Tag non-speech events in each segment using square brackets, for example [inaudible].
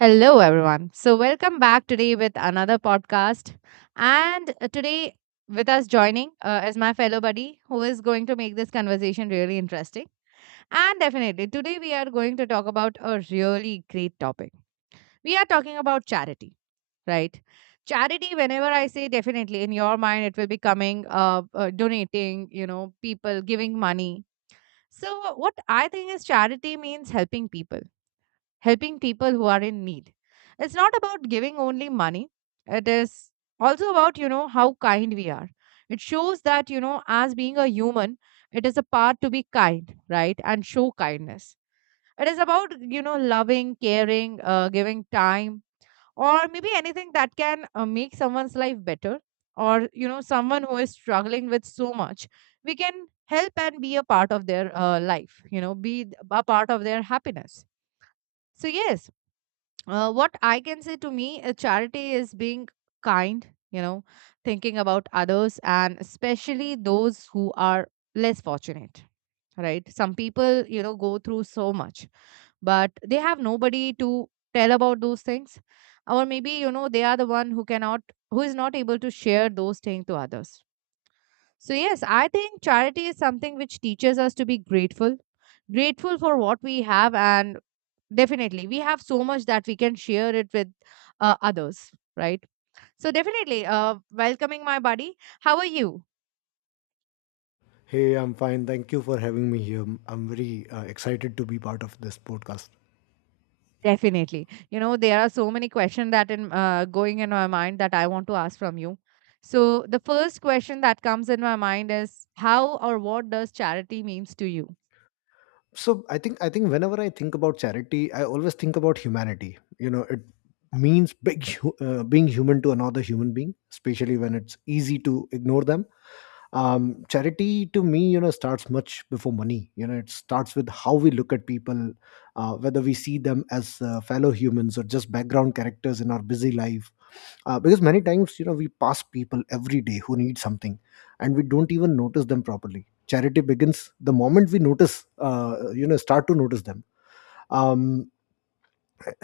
Hello, everyone. So, welcome back today with another podcast. And today, with us joining is my fellow buddy who is going to make this conversation really interesting. And definitely, today we are going to talk about a really great topic. We are talking about charity, right? Charity, whenever I say definitely, in your mind, it will be coming, donating, you know, people giving money. So, what I think is charity means helping people who are in need. It's not about giving only money, it is also about, you know, how kind we are. It shows that, you know, as being a human, it is a part to be kind, right? And show kindness. It is about, you know, loving, caring, giving time, or maybe anything that can make someone's life better, or, you know, someone who is struggling with so much. We can help and be a part of their life, you know, be a part of their happiness. So, yes, what I can say to me, a charity is being kind, you know, thinking about others and especially those who are less fortunate, right? Some people, you know, go through so much, but they have nobody to tell about those things. Or maybe, you know, they are the one who cannot, who is not able to share those things to others. So, yes, I think charity is something which teaches us to be grateful, grateful for what we have. And definitely, we have so much that we can share it with others, right? So, definitely, welcoming my buddy. How are you? Hey, I'm fine. Thank you for having me here. I'm very excited to be part of this podcast. Definitely. You know, there are so many questions that in going in my mind that I want to ask from you. So the first question that comes in my mind is how or what does charity means to you? So, I think whenever I think about charity, I always think about humanity. You know, it means big, being human to another human being, especially when it's easy to ignore them. Charity to me, you know, starts much before money. You know, it starts with how we look at people, whether we see them as fellow humans or just background characters in our busy life because many times, you know, we pass people every day who need something, and we don't even notice them properly. Charity begins the moment we notice, you know, start to notice them. um,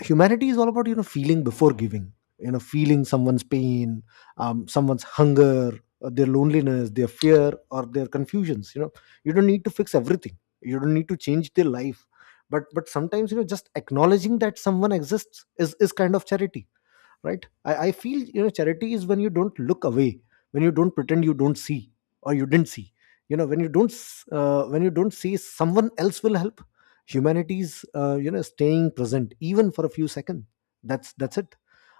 Humanity is all about, you know, feeling before giving, you know, feeling someone's pain, someone's hunger, their loneliness, their fear, or their confusions, you know. You don't need to fix everything, you don't need to change their life, but sometimes, you know, just acknowledging that someone exists is kind of charity, right? I feel, you know, charity is when you don't look away, when you don't pretend you don't see, or you didn't see. You know, when you don't when you don't see, someone else will help. Humanity's, you know, staying present even for a few seconds. That's it.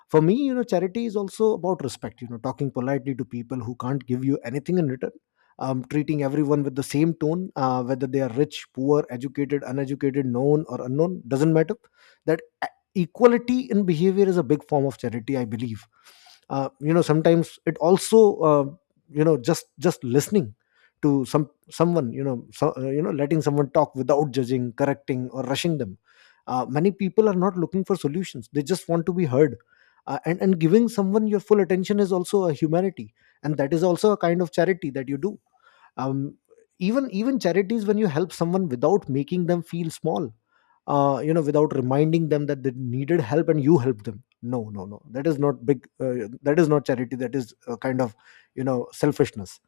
For me, you know, charity is also about respect, you know, talking politely to people who can't give you anything in return. Treating everyone with the same tone, whether they are rich, poor, educated, uneducated, known or unknown, doesn't matter. That equality in behavior is a big form of charity, I believe. You know, sometimes it also, uh, you know, just listening to someone, you know. So, you know, letting someone talk without judging, correcting, or rushing them. Many people are not looking for solutions, they just want to be heard. And giving someone your full attention is also a humanity, and that is also a kind of charity that you do. um, even charities, when you help someone without making them feel small, you know, without reminding them that they needed help and you helped them. No, no, no, that is not big. That is not charity, that is a kind of, you know, selfishness.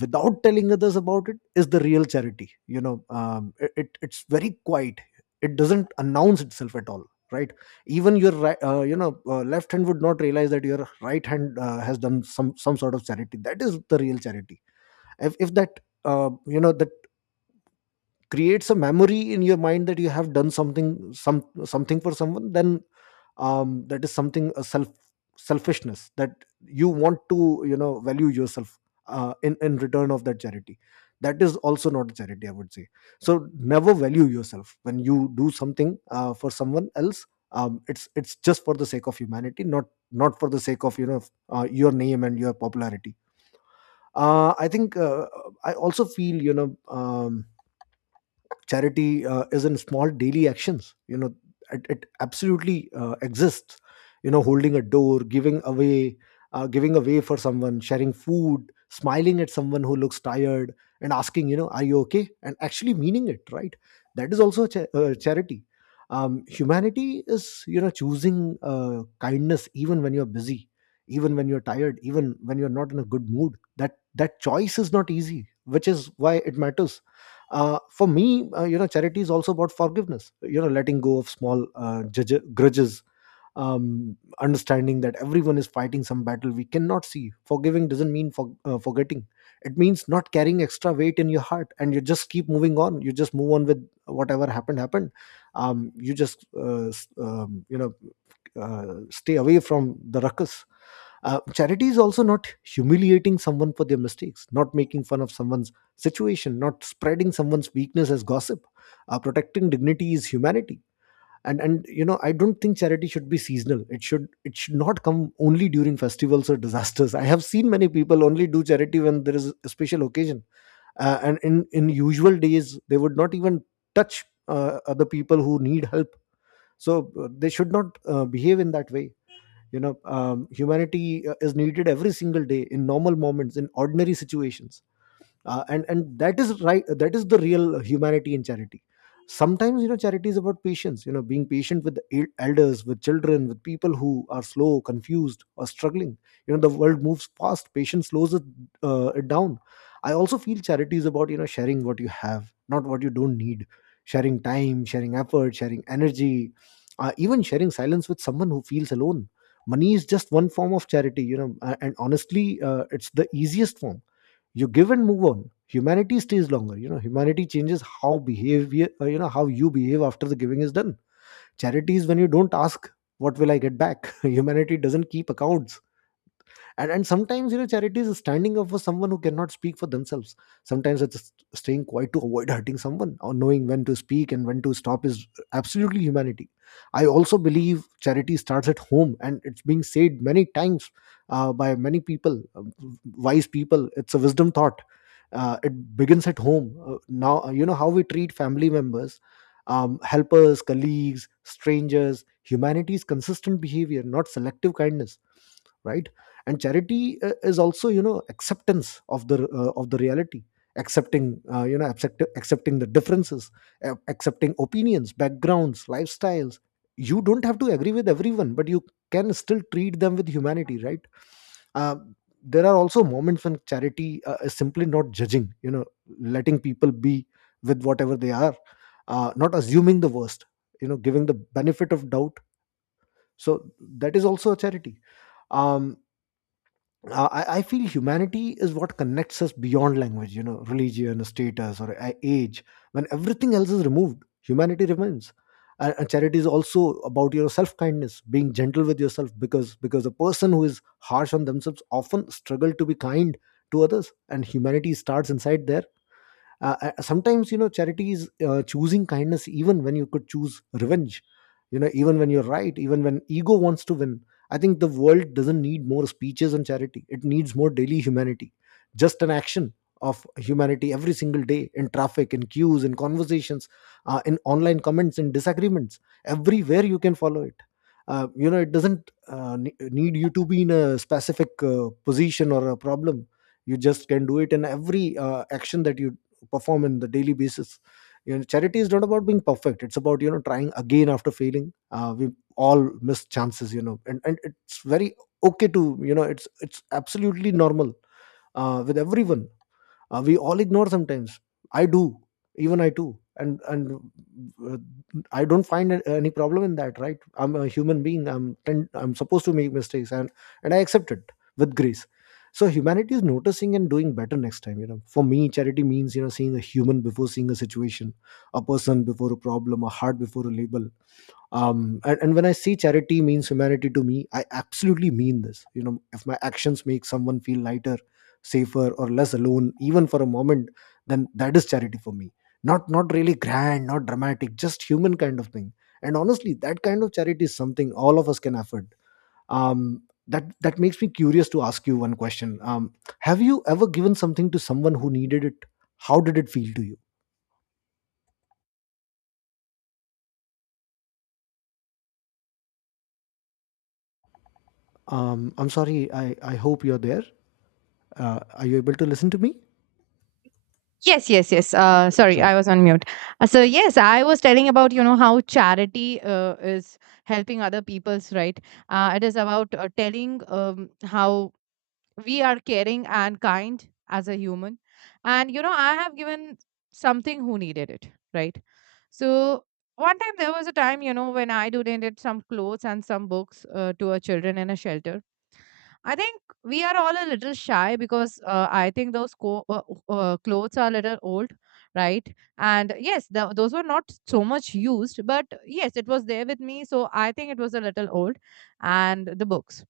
Without telling others about it is the real charity, you know. It's very quiet, it doesn't announce itself at all, right? Even your right, left hand would not realize that your right hand has done some sort of charity. That is the real charity. If that, that creates a memory in your mind that you have done some something for someone, then that is something a selfishness, that you want to, you know, value yourself in return of that charity. That is also not charity, I would say. So never value yourself when you do something for someone else. It's just for the sake of humanity, not not for the sake of, you know, your name and your popularity. Uh, i think uh, i also feel, you know, um, charity, is in small daily actions, you know. It absolutely exists. You know, holding a door, giving away, giving away for someone, sharing food, smiling at someone who looks tired, and asking, you know, are you okay, and actually meaning it, right? That is also a charity. Humanity is, you know, choosing kindness even when you're busy, even when you're tired, even when you're not in a good mood. That choice is not easy, which is why it matters. For me, you know, charity is also about forgiveness, you know, letting go of small grudges. Understanding that everyone is fighting some battle we cannot see. Forgiving doesn't mean forgetting. It means not carrying extra weight in your heart, and you just keep moving on. You just move on with whatever happened happened. You just stay away from the ruckus. Charity is also not humiliating someone for their mistakes, not making fun of someone's situation, not spreading someone's weakness as gossip. Protecting dignity is humanity. And you know, I don't think charity should be seasonal. It should not come only during festivals or disasters. I have seen many people only do charity when there is a special occasion, and in usual days they would not even touch other people who need help. So they should not behave in that way, you know. Humanity is needed every single day, in normal moments, in ordinary situations. And that is right, that is the real humanity in charity. Sometimes, you know, charity is about patience, you know, being patient with the elders, with children, with people who are slow, confused, or struggling. You know, the world moves fast, patience slows it down. I also feel charity is about, you know, sharing what you have, not what you don't need. Sharing time, sharing effort, sharing energy, even sharing silence with someone who feels alone. Money is just one form of charity, you know, and honestly it's the easiest form. You give and move on. Humanity stays longer. You know, humanity changes how behavior, you know, how you behave after the giving is done. Charity is when you don't ask, what will I get back? [laughs] Humanity doesn't keep accounts. And sometimes, you know, charity is standing up for someone who cannot speak for themselves. Sometimes it's just staying quiet to avoid hurting someone, or knowing when to speak and when to stop is absolutely humanity. I also believe charity starts at home, and it's being said many times by many people, wise people. It's a wisdom thought. It begins at home. Now You know, how we treat family members, helpers, colleagues, strangers. Humanity is consistent behavior, not selective kindness, right? And charity, is also, you know, acceptance of the reality. Accepting, accepting the differences, accepting opinions, backgrounds, lifestyles. You don't have to agree with everyone, but you can still treat them with humanity, right? uh, there are also moments when charity is simply not judging, you know, letting people be with whatever they are. Not assuming the worst, you know, giving the benefit of doubt. So that is also a charity. Um uh, I, I feel humanity is what connects us beyond language, you know, religion, status, or age. When everything else is removed, humanity remains. And charity is also about your self kindness, being gentle with yourself, because a person who is harsh on themselves often struggle to be kind to others, and humanity starts inside there. Sometimes, you know, charity is choosing kindness even when you could choose revenge, you know, even when you're right, even when ego wants to win. I think the world doesn't need more speeches on charity, it needs more daily humanity. Just an action of humanity every single day, in traffic, in queues, in conversations, in online comments, in disagreements. Everywhere you can follow it. You know, it doesn't need you to be in a specific position or a problem. You just can do it in every action that you perform on the daily basis. You know, charity is not about being perfect, it's about, you know, trying again after failing. We all miss chances, you know, and it's very okay to, you know, it's absolutely normal with everyone. We all ignore sometimes. I do. Even I too. And uh, I don't find any problem in that, right? I'm a human being, I'm supposed to make mistakes, and I accept it with grace. So humanity is noticing and doing better next time. You know, for me charity means, you know, seeing a human before seeing a situation, a person before a problem, a heart before a label. And when I say charity means humanity to me, I absolutely mean this. You know, if my actions make someone feel lighter, safer, or less alone even for a moment, then that is charity for me. Not not really grand, not dramatic, just human kind of thing. And honestly, that kind of charity is something all of us can afford. That makes me curious to ask you one question. Have you ever given something to someone who needed it? How did it feel to you? I'm sorry. I hope you're there. Are you able to listen to me? Yes, yes, yes. Sorry, Sorry. I was on mute. So yes, I was telling about, you know, how charity is helping other people's, right. It is about telling, how we are caring and kind as a human, and you know I have given something who needed it, right. So one time there was a time, you know, when I donated some clothes and some books to a children in a shelter. I think we are all a little shy because I think those clothes are a little old, right? And yes, the, those were not so much used, but yes, it was there with me. So I think it was a little old. And the books.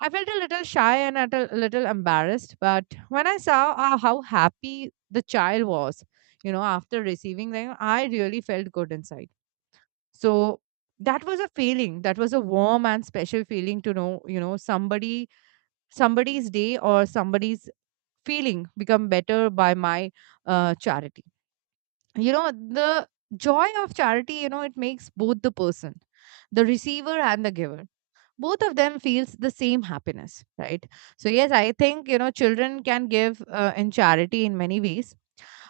I felt a little shy and a little embarrassed. But when I saw how happy the child was, you know, after receiving them, I really felt good inside. So that was a feeling. That was a warm and special feeling to know, you know, somebody's day or somebody's feeling become better by my charity, you know. The joy of charity, you know, it makes both the person, the receiver and the giver, both of them feels the same happiness, right? So yes, I think, you know, children can give in charity in many ways.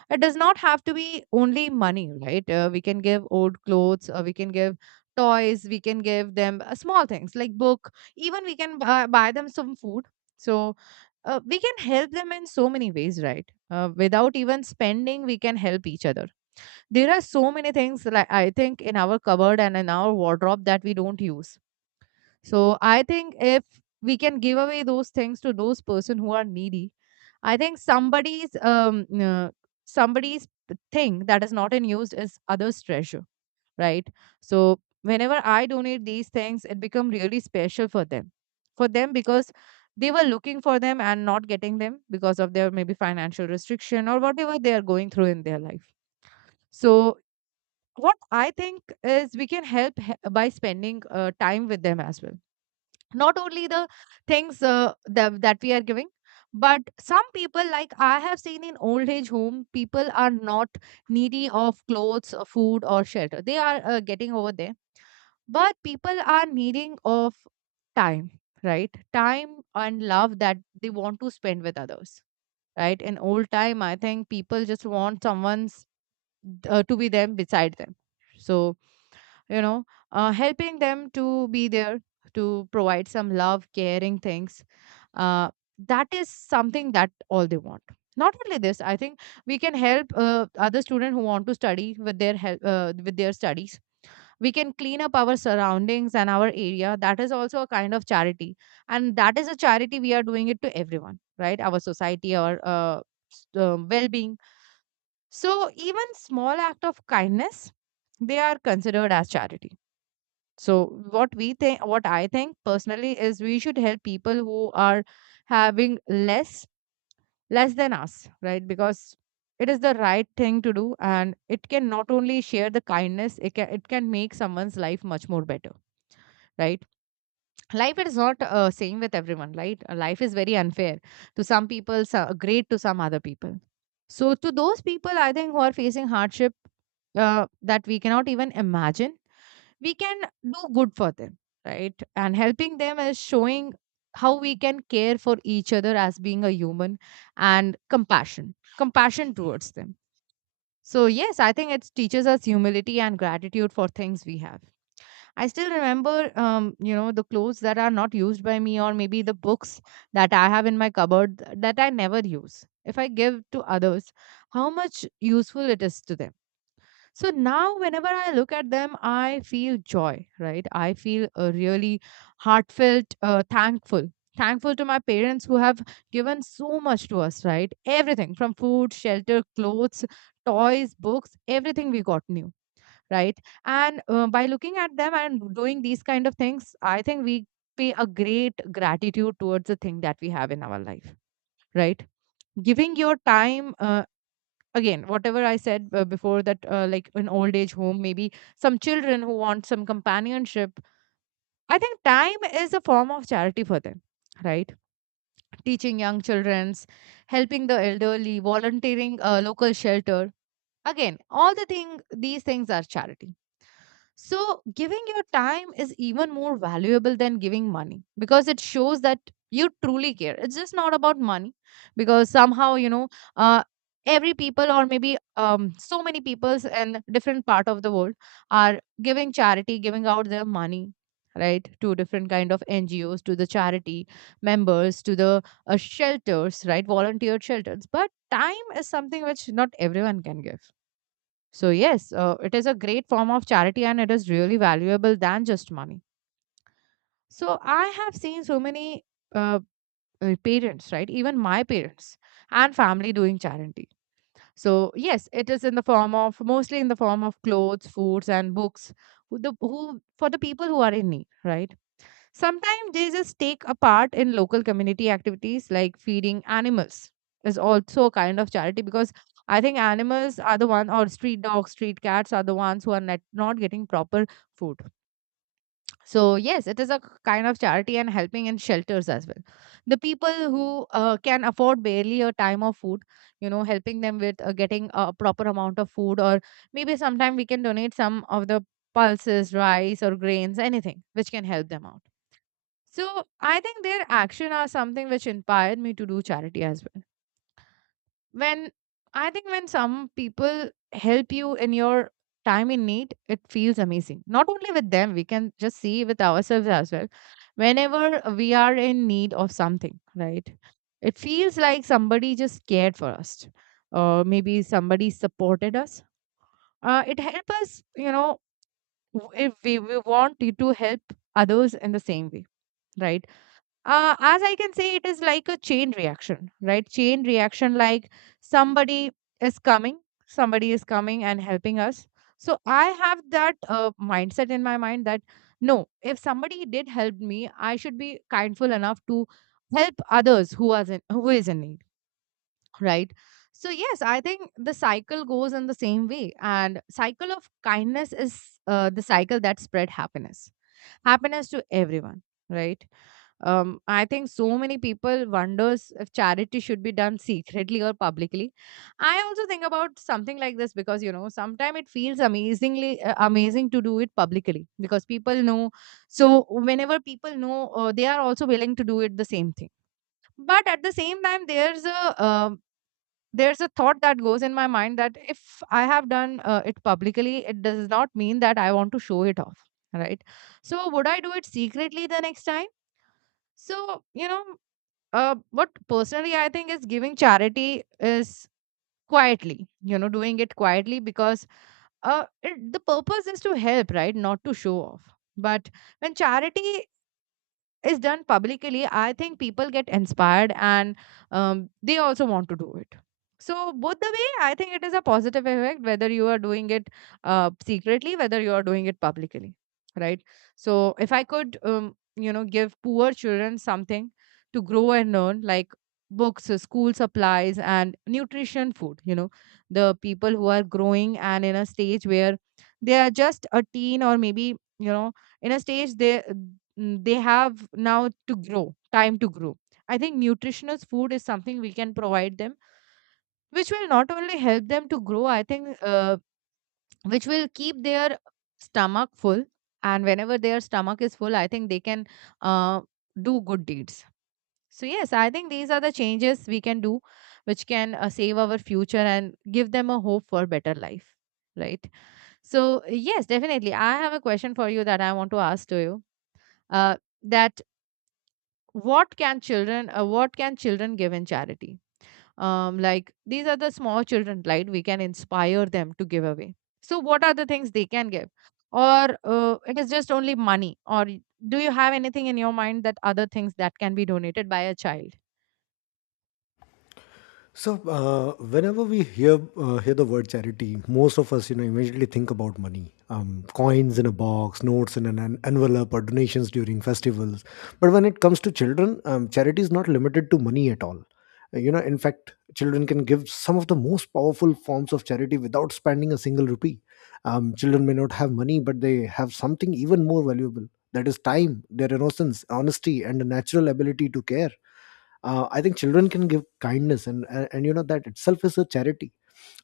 It does not have to be only money, right. We can give old clothes, we can give toys, we can give them small things like book, even we can buy them some food. So we can help them in so many ways, right, without even spending we can help each other. There are so many things, like I think in our cupboard and in our wardrobe that we don't use. So I think if we can give away those things to those person who are needy, I think somebody's thing that is not in use is others' treasure, right? So whenever I donate these things, it become really special for them because they were looking for them and not getting them because of their maybe financial restriction or whatever they are going through in their life. So what I think is we can help by spending time with them as well, not only the things that we are giving. But some people, like I have seen in old age home, people are not needy of clothes, food or shelter, they are getting over there. But people are needing of time, right, time and love that they want to spend with others, right. In old time I think people just want someone's to be them beside them. So, you know, helping them to be there, to provide some love, caring things, uh, that is something that all they want. Not only this, I think we can help other students who want to study with their help with their studies. We can clean up our surroundings and our area, that is also a kind of charity. And that is a charity we are doing it to everyone, right, our society, our well-being. So even small act of kindness, they are considered as charity. So what I think personally is we should help people who are having less, less than us, right? Because it is the right thing to do, and it can not only share the kindness, it can make someone's life much more better, right? Life is not same with everyone, right. Life is very unfair to some people, so great to some other people. So to those people, I think, who are facing hardship that we cannot even imagine, we can do good for them, right. And helping them is showing how we can care for each other as being a human, and compassion towards them. So yes, I think it teaches us humility and gratitude for things we have. I still remember, you know, the clothes that are not used by me, or maybe the books that I have in my cupboard that I never use. If I give to others, how much useful it is to them. So now, whenever I look at them, I feel joy, right? I feel really heartfelt, thankful. Thankful to my parents who have given so much to us, right? Everything from food, shelter, clothes, toys, books, everything we got new, right? And by looking at them and doing these kind of things, I think we pay a great gratitude towards the thing that we have in our life, right? Giving your time, again, whatever I said before that, like an old age home, maybe some children who want some companionship. I think time is a form of charity for them, right? Teaching young children, helping the elderly, volunteering a local shelter. Again, all the thing these things are charity. So giving your time is even more valuable than giving money because it shows that you truly care. It's just not about money, because somehow, you know, uh, every people, or maybe so many peoples in different part of the world are giving charity, giving out their money, right, to different kind of NGOs, to the charity members, to the shelters, right, volunteer shelters. But time is something which not everyone can give. So yes, it is a great form of charity and it is really valuable than just money. So I have seen so many uh, parents, right? Even my parents and family doing charity. So yes, it is in the form of, mostly in the form of clothes, foods, and books. Who for the people who are in need, right? Sometimes they just take a part in local community activities like feeding animals is also a kind of charity, because I think animals are the one, or street dogs, street cats are the ones who are not getting proper food. So yes, it is a kind of charity, and helping in shelters as well. The people who can afford barely a time of food, you know, helping them with getting a proper amount of food, or maybe sometime we can donate some of the pulses, rice or grains, anything which can help them out. So I think their action are something which inspired me to do charity as well. When I think when some people help you in your time in need, it feels amazing. Not only with them, we can just see with ourselves as well. Whenever we are in need of something, right? It feels like somebody just cared for us, or maybe somebody supported us. It helps us, you know, if we want to help others in the same way, right? Uh, as I can say, it is like a chain reaction, right? Chain reaction, like somebody is coming, somebody is coming and helping us. So I have that mindset in my mind that no, if somebody did help me, I should be kindful enough to help others who are in, who is in need, right? So yes, I think the cycle goes in the same way, and cycle of kindness is the cycle that spread happiness, happiness to everyone, right? I think so many people wonders if charity should be done secretly or publicly. I also think about something like this because you know sometimes it feels amazingly amazing to do it publicly because people know. So whenever people know, they are also willing to do it the same thing. But at the same time, there's a thought that goes in my mind that if I have done it publicly, it does not mean that I want to show it off, right? So would I do it secretly the next time? So, you know, what personally I think is giving charity is quietly, you know, doing it quietly because the purpose is to help, right? Not to show off. But when charity is done publicly, I think people get inspired and they also want to do it. So, both the way, I think it is a positive effect whether you are doing it secretly, whether you are doing it publicly, right? So, if I could, you know, give poor children something to grow and learn, like books, school supplies, and nutrition food, you know, the people who are growing and in a stage where they are just a teen or maybe, you know, in a stage they they have now to grow time to grow. I think nutritious food is something we can provide them, which will not only help them to grow. I think which will keep their stomach full, and whenever their stomach is full, I think they can uh, do good deeds. So yes, I think these are the changes we can do, which can save our future and give them a hope for better life, right? So yes, definitely I have a question for you that I want to ask to you, uh, that what can children give in charity? Um, like these are the small children, right? We can inspire them to give away. So what are the things they can give? Or it is just only money? Or do you have anything in your mind that other things that can be donated by a child? So, whenever we hear hear the word charity, most of us, you know, immediately think about money, coins in a box, notes in an envelope, or donations during festivals. But when it comes to children, charity is not limited to money at all. You know, in fact, children can give some of the most powerful forms of charity without spending a single rupee. Children may not have money, but they have something even more valuable. That is time, their innocence, honesty, and a natural ability to care. I think children can give kindness, and you know, that itself is a charity.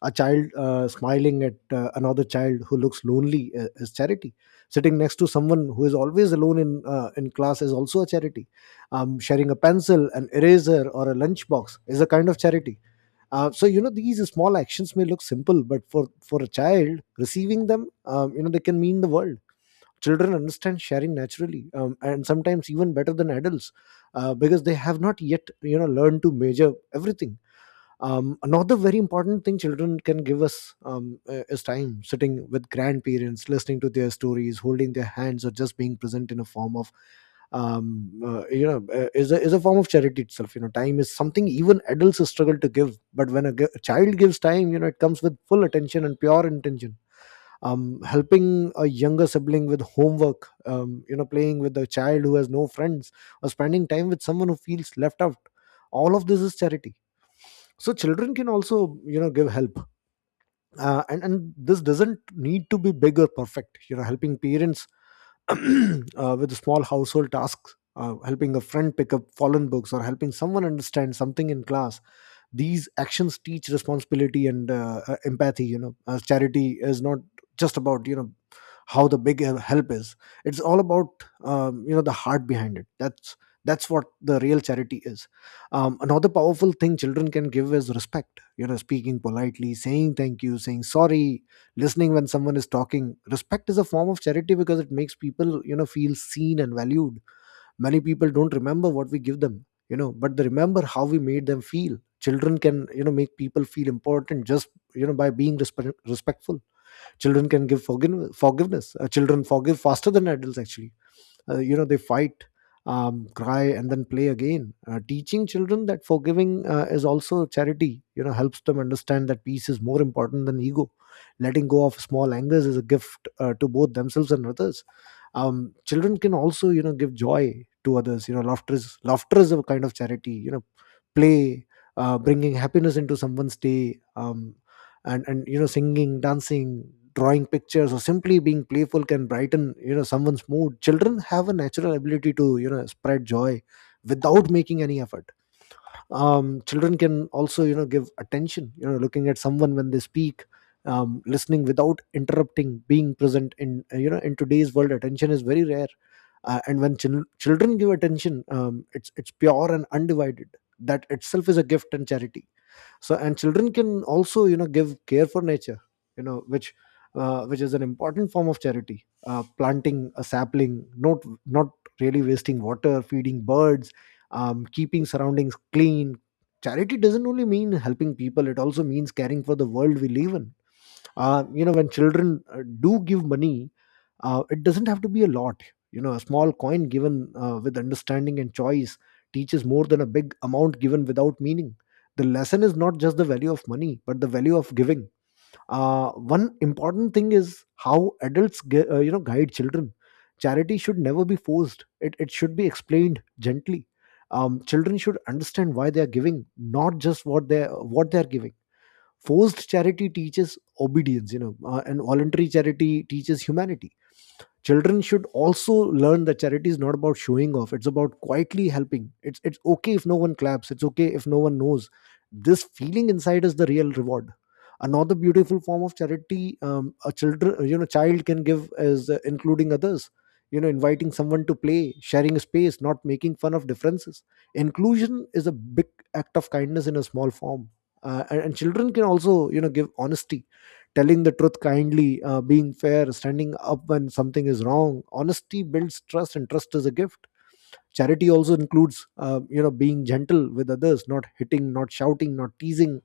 A child smiling at another child who looks lonely is charity. Sitting next to someone who is always alone in class is also a charity. Sharing a pencil, an eraser, or a lunchbox is a kind of charity. So you know, these small actions may look simple, but for a child receiving them, you know, they can mean the world. Children understand sharing naturally, and sometimes even better than adults, because they have not yet, you know, learned to measure everything. Another very important thing children can give us, is time. Sitting with grandparents, listening to their stories, holding their hands, or just being present in a form of you know, is a form of charity itself. You know, time is something even adults struggle to give, but when a, a child gives time, you know, it comes with full attention and pure intention. Helping a younger sibling with homework, you know, playing with a child who has no friends, or spending time with someone who feels left out, all of this is charity. So children can also, you know, give help, and this doesn't need to be big or perfect. You know, helping parents [clears throat] with small household tasks, helping a friend pick up fallen books, or helping someone understand something in class, these actions teach responsibility and empathy. You know, as charity is not just about, you know, how the big help is. It's all about, you know, the heart behind it. That's what the real charity is. Another powerful thing children can give is respect. You know, speaking politely, saying thank you, saying sorry, listening when someone is talking. Respect is a form of charity because it makes people, you know, feel seen and valued. Many people don't remember what we give them, you know, but they remember how we made them feel. Children can, you know, make people feel important just, you know, by being respectful. Children can give forgiveness. Children forgive faster than adults, actually. You know, they fight, cry, and then play again. Teaching children that forgiving is also charity, you know, helps them understand that peace is more important than ego. Letting go of small angers is a gift to both themselves and others. Children can also, you know, give joy to others. You know, laughter is, laughter is a kind of charity. You know, play, bringing happiness into someone's day, and you know, singing, dancing, drawing pictures, or simply being playful can brighten, you know, someone's mood. Children have a natural ability to, you know, spread joy without making any effort. Children can also, you know, give attention, you know, looking at someone when they speak. Listening without interrupting, being present in, you know, in today's world, attention is very rare, and when children give attention, it's pure and undivided. That itself is a gift and charity. So and children can also, you know, give care for nature, you know, which is an important form of charity. Planting a sapling, not really wasting water, feeding birds, keeping surroundings clean. Charity doesn't only mean helping people, it also means caring for the world we live in. You know, when children do give money, it doesn't have to be a lot. You know, a small coin given with understanding and choice teaches more than a big amount given without meaning. The lesson is not just the value of money, but the value of giving. One important thing is how adults you know, guide children. Charity should never be forced. It should be explained gently. Children should understand why they are giving, not just what they are giving. Forced charity teaches obedience, you know, and voluntary charity teaches humanity. Children should also learn that charity is not about showing off. It's about quietly helping. It's okay if no one claps, it's okay if no one knows. This feeling inside is the real reward. Another beautiful form of charity, a children, you know, child can give is including others. You know, inviting someone to play, sharing a space, not making fun of differences. Inclusion is a big act of kindness in a small form. And children can also, you know, give honesty, telling the truth kindly, being fair, standing up when something is wrong. Honesty builds trust, and trust is a gift. Charity also includes, you know, being gentle with others, not hitting, not shouting, not teasing.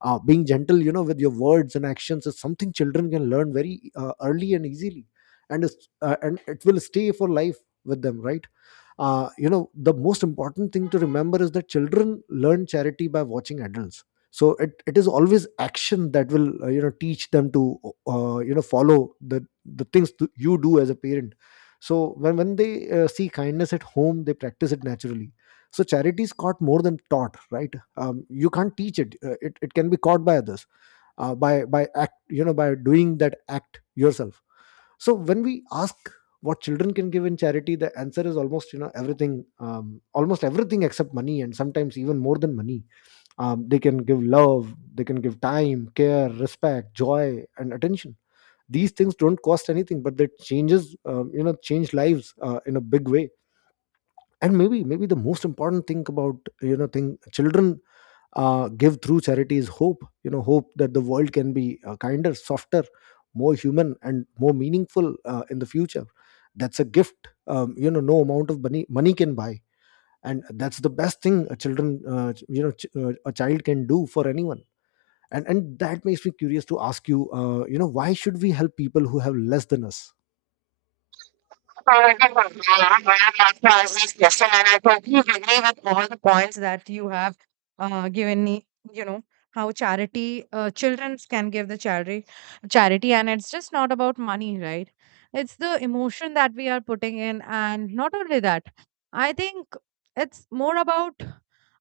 Being gentle, you know, with your words and actions is something children can learn very early and easily, and it's, and it will stay for life with them, right? You know, the most important thing to remember is that children learn charity by watching adults. So it is always action that will, you know, teach them to, you know, follow the things you do as a parent. So when they see kindness at home, they practice it naturally. So charity is caught more than taught, right? You can't teach it. It it can be caught by others, by act, you know, by doing that act yourself. So when we ask what children can give in charity, the answer is almost, you know, everything. Almost everything except money, and sometimes even more than money. They can give love, they can give time, care, respect, joy, and attention. These things don't cost anything, but they changes, you know, change lives in a big way. And maybe the most important thing about, you know, thing children give through charity is hope. You know, hope that the world can be kinder, softer, more human, and more meaningful in the future. That's a gift, you know, no amount of money can buy. And that's the best thing a children you know, a child can do for anyone. And that makes me curious to ask you, you know, why should we help people who have less than us? Alright, good one, Diana. Well, that's my next question, and I totally agree with all the points that you have given me. You know how charity, children can give the charity, charity, and it's just not about money, right? It's the emotion that we are putting in, and not only that, I think it's more about,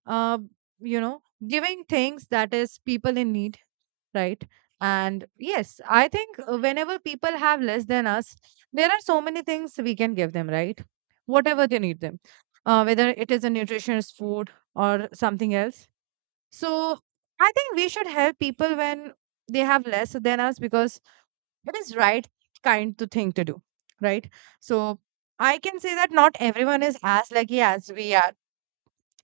uh, you know, giving things that is people in need, right? And yes, I think whenever people have less than us, there are so many things we can give them, right? Whatever they need them, whether it is a nutritious food or something else. So I think we should help people when they have less than us because it is right kind to thing to do, right? So I can say that not everyone is as lucky as we are,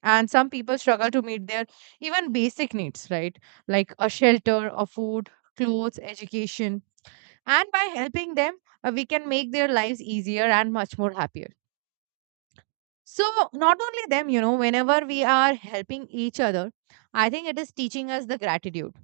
and some people struggle to meet their even basic needs, right? Like a shelter, a food, clothes, education. And by helping them, we can make their lives easier and much more happier. So not only them, you know, whenever we are helping each other, I think it is teaching us the gratitude.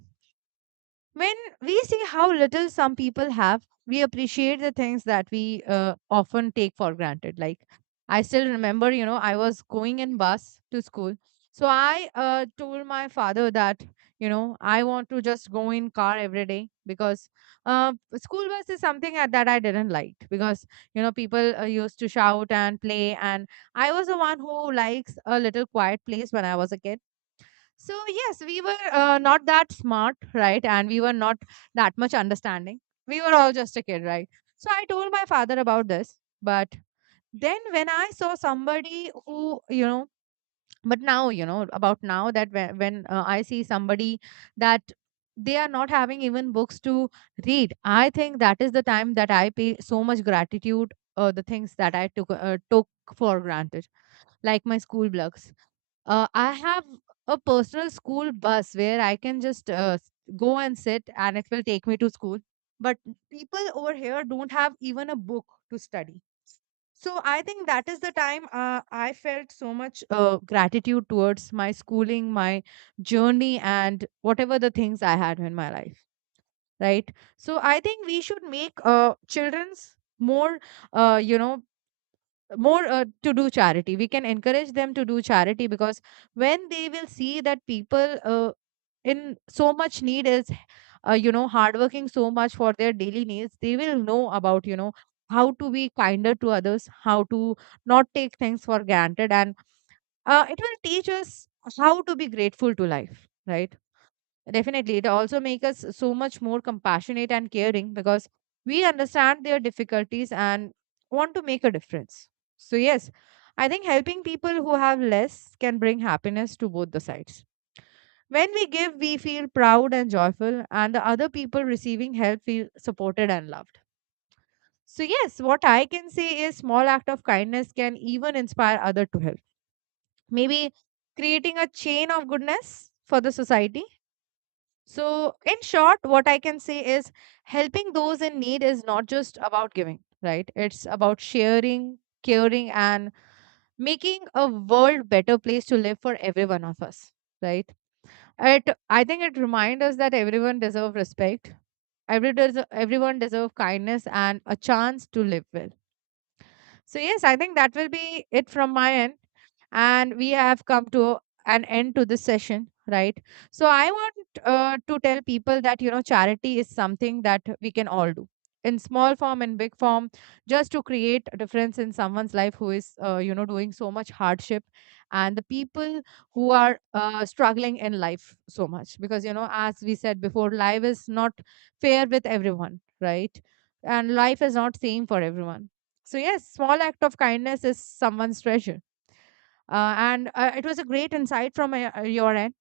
When we see how little some people have, we appreciate the things that we often take for granted. Like, I still remember, you know, I was going in bus to school. So I told my father that, you know, I want to just go in car every day because school bus is something that I didn't like because, you know, people used to shout and play. And I was the one who likes a little quiet place when I was a kid. So yes, we were not that smart, right? And we were not that much understanding. We were all just a kid, right? So I told my father about this, but then when I saw somebody who, you know, but now, you know, about now that when I see somebody that they are not having even books to read, I think that is the time that I pay so much gratitude the things that I took for granted, like my school blocks. I have a personal school bus where I can just go and sit and it will take me to school. But people over here don't have even a book to study. So I think that is the time I felt so much gratitude towards my schooling, my journey, and whatever the things I had in my life. Right. So I think we should make children's more, you know, more to do charity. We can encourage them to do charity because when they will see that people in so much need is you know hardworking so much for their daily needs, they will know about you know how to be kinder to others, how to not take things for granted, and it will teach us how to be grateful to life, right? Definitely. It also makes us so much more compassionate and caring because we understand their difficulties and want to make a difference. So, yes, I think helping people who have less can bring happiness to both the sides. When we give, we feel proud and joyful, and the other people receiving help feel supported and loved. So, yes, what I can say is small act of kindness can even inspire other to help. Maybe creating a chain of goodness for the society. So, in short, what I can say is helping those in need is not just about giving, right? It's about sharing, caring, and making a world better place to live for every one of us, right? It, I think it reminds us that everyone deserves respect. Everyone deserves kindness and a chance to live well. So yes, I think that will be it from my end, and we have come to an end to this session, right? So I want to tell people that you know charity is something that we can all do in small form and big form, just to create a difference in someone's life who is you know doing so much hardship, and the people who are struggling in life so much because you know as we said before life is not fair with everyone, right? And life is not same for everyone. So yes, small act of kindness is someone's treasure. And It was a great insight from your end,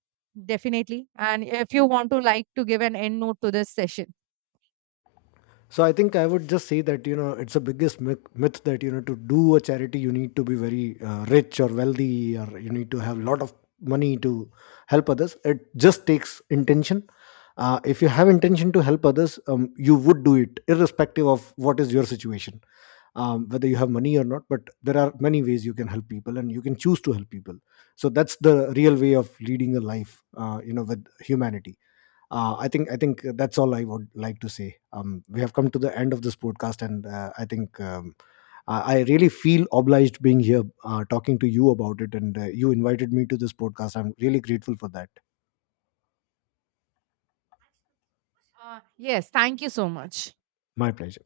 definitely. And if you want to like to give an end note to this session. So I think I would just say that, you know, it's a biggest myth that, you know, to do a charity you need to be very rich or wealthy, or you need to have a lot of money to help others. It just takes intention. If you have intention to help others, you would do it irrespective of what is your situation, whether you have money or not. But there are many ways you can help people, and you can choose to help people. So that's the real way of leading a life, you know, with humanity. I think that's all I would like to say. We have come to the end of this podcast, and I think I really feel obliged being here, talking to you about it, and you invited me to this podcast. I'm really grateful for that. Yes, thank you so much. My pleasure.